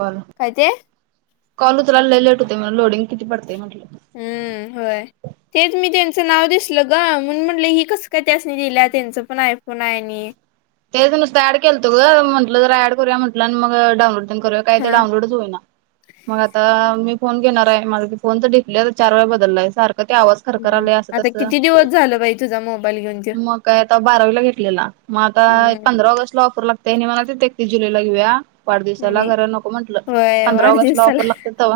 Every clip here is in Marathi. ल काय ते कॉल उचलायला लेट होते लोडिंग किती पडतेय म्हटलं हम्म होय तेच मी त्यांचं नाव दिसलं ग म्हण म्हटलं हि कसं काय त्यासनी दिलं त्यांच पण आयफोन आहे आणि तेच नुसत ऍड केलंतो ग म्हटलं जरा ऍड करूया म्हटलं आणि मग डाऊनलोड पण करूया काय तर हा डाऊनलोडच होई ना मग आता मी फोन घेणार आहे माझ फोन तर दिडसप्ले चार वेळा बदललाय सारख ते आवाज खरखर हम्म आले अस आता तस किती दिवस झालं बाई तुझा मोबाईल घेऊन त्यो मग काय आता बारावीला घेतलेला मग आता हम्म पंधरा ऑगस्ट ला ऑफर लागतय मला एकतीस जुलैला घेऊया वाढदवसाला नाही घरा नको म्हटलं होय पंधरा ऑगस्ट ला वाढदिवसाला ऑफर लागते ते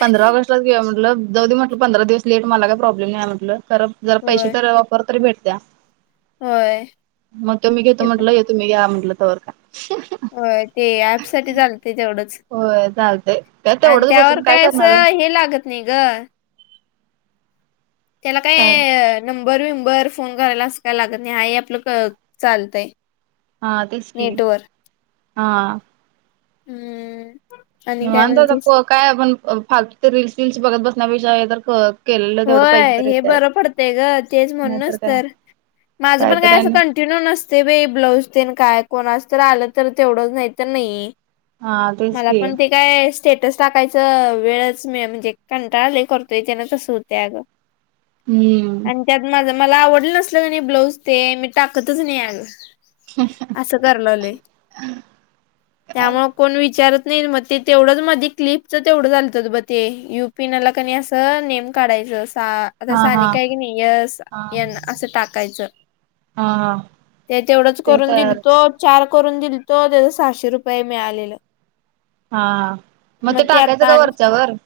पंधरा ऑगस्ट म्हटलं ज म्हट पंधरा दिवस लेट मला काही प्रॉब्लेम नाही म्हटलं जर पैसे होय तर ऑर भेट त्या होय मग तो मी घेतो ते पण म्हटलं येतो मी घ्या म्हटलं तवर का होय ते ऍप साठी झाल ते तेवढंच होय चालतंय काय आणि तेवढंच त्यावर बसून काय असं करणार आहे हे लागत नाही ग त्याला काय नंबर विंबर फोन करायला असं काय लागत नाही हा आपलं चालतंय हा तेच क नेटवर हा हम्म आणि काय माणत म्हणतीस काय आपण फ रीलल्स रीलल्स बघत बसण्यापेक्षा तर खत होय हे बरं पडतंय ग तेच नाहीतर म्हणूनच काय तर माझं पण कायतरी काय असं आणि कं ंटिन्यू नसते बाई ब्लाऊज देन काय कोणाच तर आलं तर तेवढंच नाहीत नाही हा तेच मला की पण ते काय स्टेटस टाकायचं वेळच म म्हणजे कंटाळले करतोय त्यान तसं होत त्याग हम्म त्यात माझ मला आवडलं नसल का नाही ब्लाऊज ते मी टाकतच नाही आग ह असं करयलग्लोय त्यामुळे कोण विचारत नाही मग ते तेवढंच मध्ये क्लिपच तेवढं झालत ब ते य पिण्याला कणी असं नेम काढायचं सा आता हा हा सानिका काय की नाही यस हा असं टाकायचं हा हा ते तेवढंच ते करून दिल तर तो चार करून दिल तो त्याचा सहाशे रुपये मिळालेला हा मग ते टाकायचं का वरच्यावर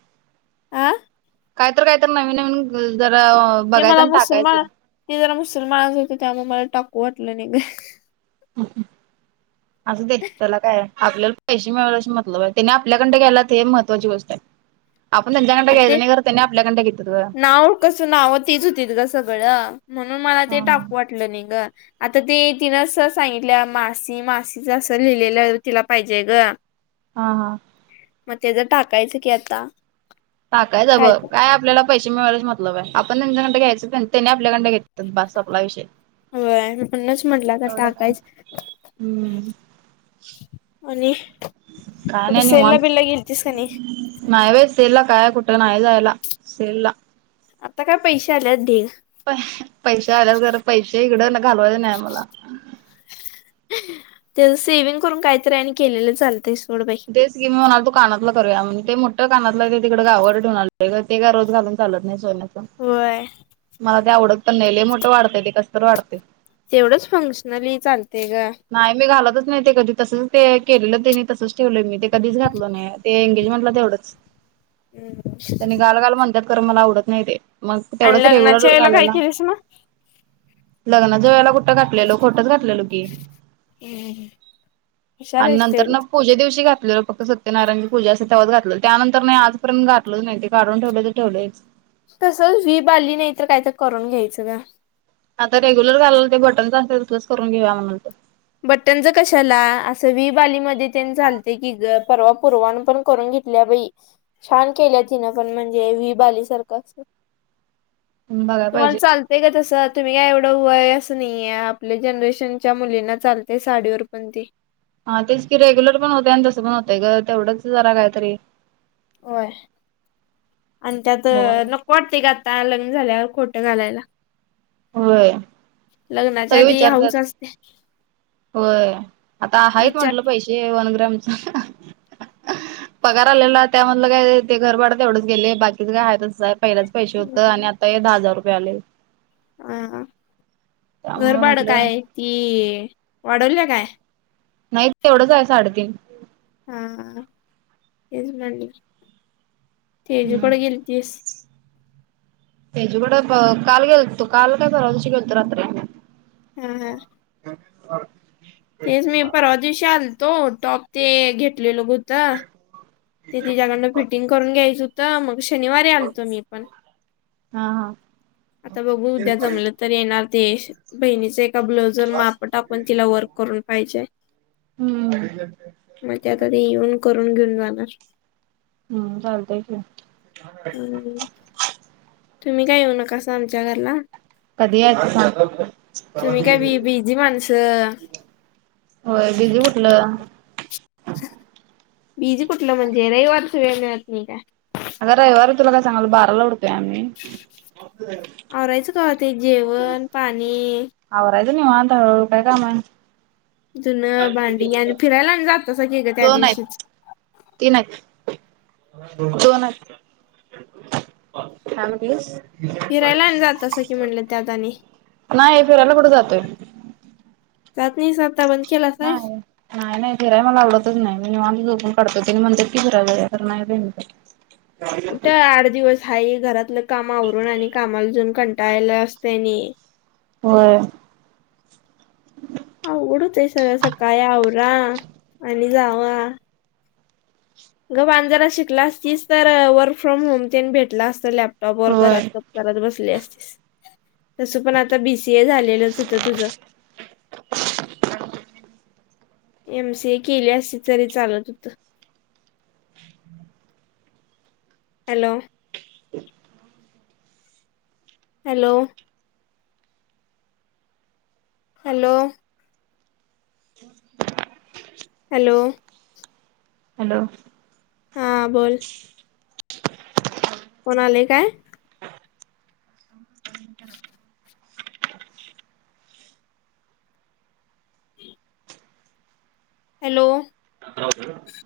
आं काहीत काहीत नवीन नवीन जरा ते बघायचं मला आणि टाकायचं मुसलमान ते जरा मुसलमानाच होते त्यामुळे मला टाकू वाटलं नाही ग हम असं दे त्याला काय आहे आपल्याला पैशे मिळवण्याशी मतलब आहे त्याने आपल्याकडन घ्यायल्यात हे महत्वाची गोष्ट आहे [inaudible] म ते घ्यायचं नाही खरं त्यांनी आपल्याकडे घेतात ग नाव कस नाव तेच होतीत ग सगळं म्हणून मला हा ते टाकू वाटलं नाही ग आता ते तिनं स सांगितलं मासी मासीच असं लिहिलेलं तिला पाहिजे ग हा हा मग तेज टाकायचं की आता टाकायच बघ काय आपल्याला पैशे मिळवण्याशी मतलब आहे आपण त्यांच्याकडं घ्यायच त्यांनी आपल्याकडं घेतात बास संपला विषय होय म्हणूनच म्हटलं आता एवढं काय टाकायच हम्म आणि काय कुठे नाही सेलला निवांत बिलला गेलतीस कनी नाही बई सेलला काय कुठं नाही जायला सेल ला आता काय पैशे आल्यात ढीग प पैशे आल्यात खर पैशे इकड घालवायच नाही मला तेज सेव्हिंग करून काहीतरी आणि केलेलं चालतय सोड बई तेच की मी म्हणाल तो कानातला करूया म्हण ते मोठ्या कानातला ते तिकडे गावाकड ठेऊन आलोय ग ते रोज घालून चालत नाही सोन्याच होय मला ते आवडत पण नई लै मोठ वाटतय ते कस तर वाटतय तेवढंच फंक्शनली चालतय ग नाही मी घालतच नाही ते कधी तसच ते केलेलं तेनी तसच ठेवलंय मी ते कधीच घातल नाही ते एंगेजमेंटला तेवढंच त्यांनी हम् घाल घाल म्हणत्यात खर मला आवडत नाही ते मग आणि तेवढंच लग्नाच्या रेग्युलर वेळेला काय घालायला केलीस मग? लग्नाच्या वेळेला कुठं घाातलेलो खोटंच घातलेलो की हम आणि नंतर न पूजे दिवशी घातलेलो फक्त सत्यनारायणची पूजा असत्या तवाच घातलोय त्यानंतर नाही आजपर्यंत घातलंच नाही ते काढून ठेवलय ते - ठेवलोयच तस व्ही बाली नाही तर कायतर करून घ्यायचं ग आता रेग्युलर घालायला ते बटनच असतय तसलच करून घ्यायच म्हणत होतो बटनच कशाला असं व्ही बालीमध्ये तेन चालतय की ग परवा पुरवान पण करून घेत तल्या बाई छान केल्या तिनं पण म्हणजे व्ही बाली सारखं अस बघाय तुम्हाला पाहिजे. चाल तय का तसं तुम्ही काय एवढं वय असं नाहीय आपल्या जनरेशनच्या मुलींना - चालतय साडीवर पण ते हा तेच की रेग्युलर पण होते आणि तस पण होतंय ग तेवढंच जरा काहीतरी होय आणि त्यात बघून नक् को वाटतेय ग आता लग्न झाल्यावर खोटं घालायला होय लग्नाच्या सगळे आधी विचारतात हौस असत्या होय आता हायत म्हंटलं पैशे वन ग्रॅमच पगार आलेला त्यामधलं काय ते घर भाड तेवढंच गेलय बाकीच काय आहे तसचाय पहिल्याच पैशे होत आणि हम्म. आता हे दहा हजार रुपये आलय हा घरभाड म्हटलं काय ती वाढवल्या काय नाही तेवढंच आहे साडेतीन हा तेच म्हणलं तेजू कड गेलतीस तेजूकड प काल गेलतो काल काय परवादीवशी गेलतो रात्री हा हा [unintelligible] तेच मी परवा दिवशी आलतो टॉप ते घेतलेलो गत ते तिच्याकडनं फिटिंग करून घ्यायचं होतं मग शनिवारी आलतो मी पण हा हा आता बघू उद्या जमलं - तर येणार तेश बहिणीच एका ब्लाऊज जर मा आप टाकून तिला वर्क करून पाहिजे हम्म. मग ते आता ते येऊन करून घेऊन जाणार हम्म चालतय की हम्म. तुम्ही काय येऊ नकासा आमच्या घरला कधी यायचं सांग. तुम्ही काय बी बिझी माणस होय बिझी कुठल [inaudible] बीजी कुठलं म्हणजे रविवारच वेळ मिळत नाही काय अग रविवारी तुला काय सांगालोय बाराला उठतोय आम्ही आवरायचं कावा ते जेवण पाणी आवरायचं निवांत हळू हळू काय काम आहे. जुूनं भांडी आणि फिरायला आणि जातसं की ग त्या दोन दिवशीच आहेत तीन आहेत दोन आहेत का म्हणलीस फिरायला आणि जातासा की म्हणलं त्या दनी नाही फिरायला कुठं जातोय [unintelligible] नाही नाही नाही फिराय मला आवडतच नाही मी मा झोपून काढतो म्हणत की फिरायय तर नाही [inaudible] कुठं आठ दिवस हाय हे घरातलं काम आवरून आणि कामाला जाऊन कंटाळाला असतंनी होय अवघड होत्य सगळ्या सकाळी आवरा आणि जावा गप्प आणि जरा शिकला असतीस तर वर्क फ्रॉम होम तेने भेटला असत लॅपटॉप वर होय घरात ब करत बसली असतीस तसं पण आता बीसीए झालेलंच होतं तुझ [inaudible] एम सी ए केली अस तरी चालत होतं hello hello hello hello hello हा बोल कोण आलंय काय हॅलो [unintelligible]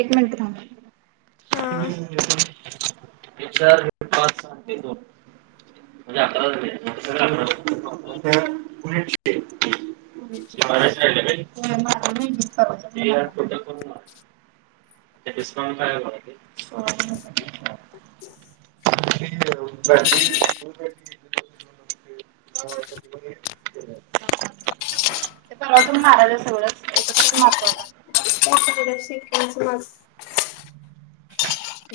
एक मिनट थांब हा [unintelligible] हे चार हे पाच आणि ते दोन. म्हणजे अकरा झाले [inaudible] [inaudible] डस्काउंट काय आहे बग, सोळा हजार [unintelligible] [inaudible] ते परवाच पण मारायचं आहे सगळ एकत्रच मारतो आता. को शच मज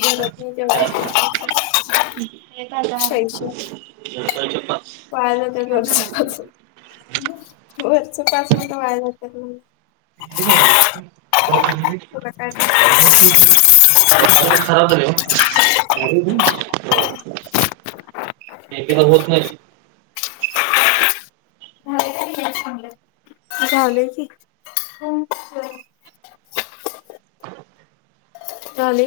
जरत तेव्हा एक सश पायलं त्या घच वरच पाच मिनिटं वाया जात्यात म्हणलं हे काय आणलॉस, भावा तुला काय कोतमीर [inaudible] खराब झाल्या ओ, [unintelligible] एक एकदा होत नाही भाड्या साठी घ्याच थांबल्यात. झाले की? तुम [unintelligible] झाले.